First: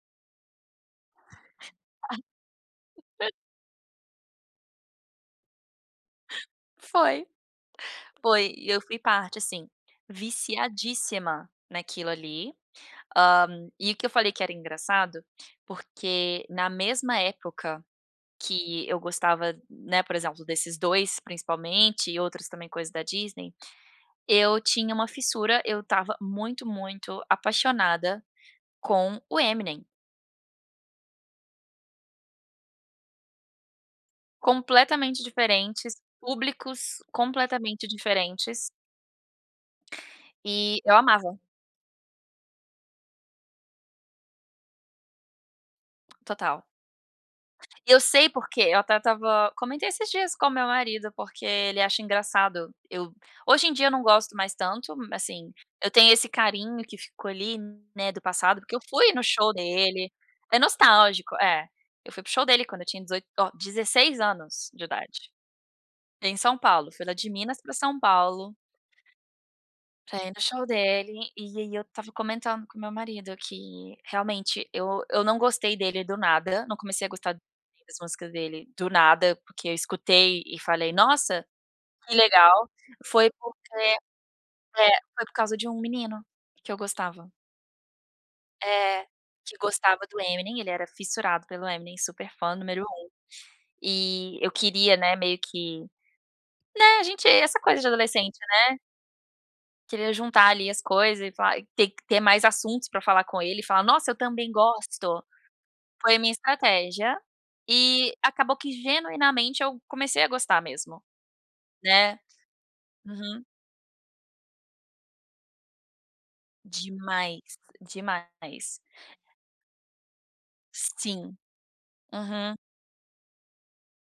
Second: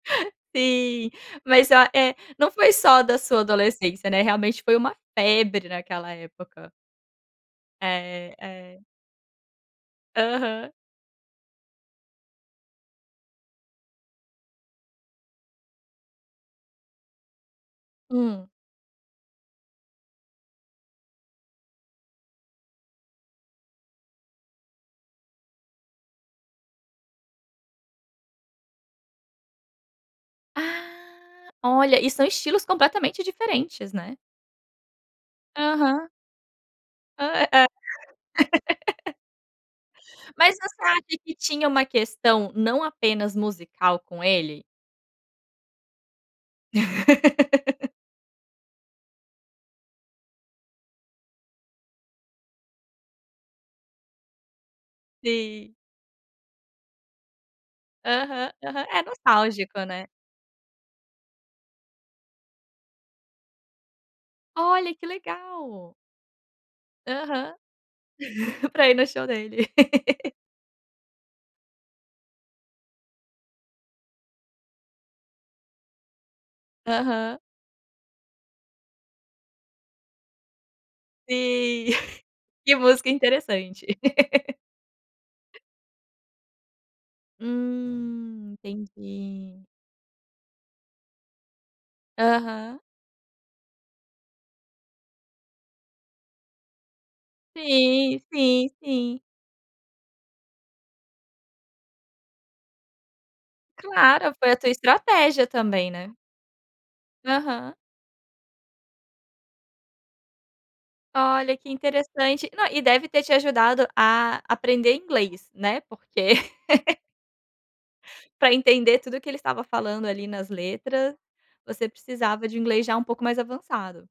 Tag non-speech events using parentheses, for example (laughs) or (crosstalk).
(laughs) Sim. Mas, oh, eh, não foi só da (laughs) sua adolescência, né? Realmente foi uma febre naquela (laughs) época. Foi. É, Foi, e eu é. fui parte, sim. Aham. Viciadíssima naquilo ali. Hã, e o que eu falei que era engraçado, porque na mesma época Hum. que eu gostava, né, por exemplo, desses 2 principalmente e outros também, coisa da Disney, eu tinha uma fissura. Eu estava muito, muito apaixonada com o Eminem. Ah, olha. E são estilos completamente diferentes, né? Completamente diferentes. Aham. Públicos Hã. É é completamente diferentes. (laughs) Mas E você eu acha que amava. tinha uma questão não apenas musical com ele? Total. (laughs) Eu sei porque. Eu até estava comentei esses dias com o meu marido, porque ele acha engraçado eu hoje em dia, eu não gosto mais tanto m assim, Sim. eu tenho esse carinho que ficou ali, né, do Aham, passado, porque eu aham. É fui no show nostálgico, né? dele. É nostálgico É. Eu fui para o show dele quando eu tinha 18, oh, 16 anos de Olha, que idade, legal! em São Paulo. Fui lá de Aham. Minas pra São Paulo (laughs) Pra ir no show dele. pra ir (laughs) no show dele. E aí, eu estava comentando com o meu marido que, realmente, eu eu não gostei dele do nada. Não comecei a gostar Aham. das músicas dele do nada, porque eu escutei e falei: "Nossa, Sim. que (laughs) legal". "Que música Foi porque interessante". É. Foi por causa (laughs) de um menino que eu gostava. Hum. É. Que Entendi. gostava do Eminem. Ele era fissurado pelo Eminem. Super fã Aham. número 1. E eu queria, né, meio que né? A gente essa coisa de Sim, adolescente, sim, né? sim. Queria juntar ali as coisas e falar te ter que ter mais assuntos pra falar com ele, e falar: "Nossa, eu Claro, também foi a tua gosto". estratégia também, né? Foi a minha estratégia Aham. e acabou que, genuinamente, eu comecei a gostar mesmo. Olha que Né? interessante. Não, e deve ter te Uhum. ajudado a aprender inglês, né, porque (laughs) Demais, demais. pra entender tudo o ele estava falando, ali, nas letras, Sim. você precisava Uhum. de um inglês já um pouco mais avançado.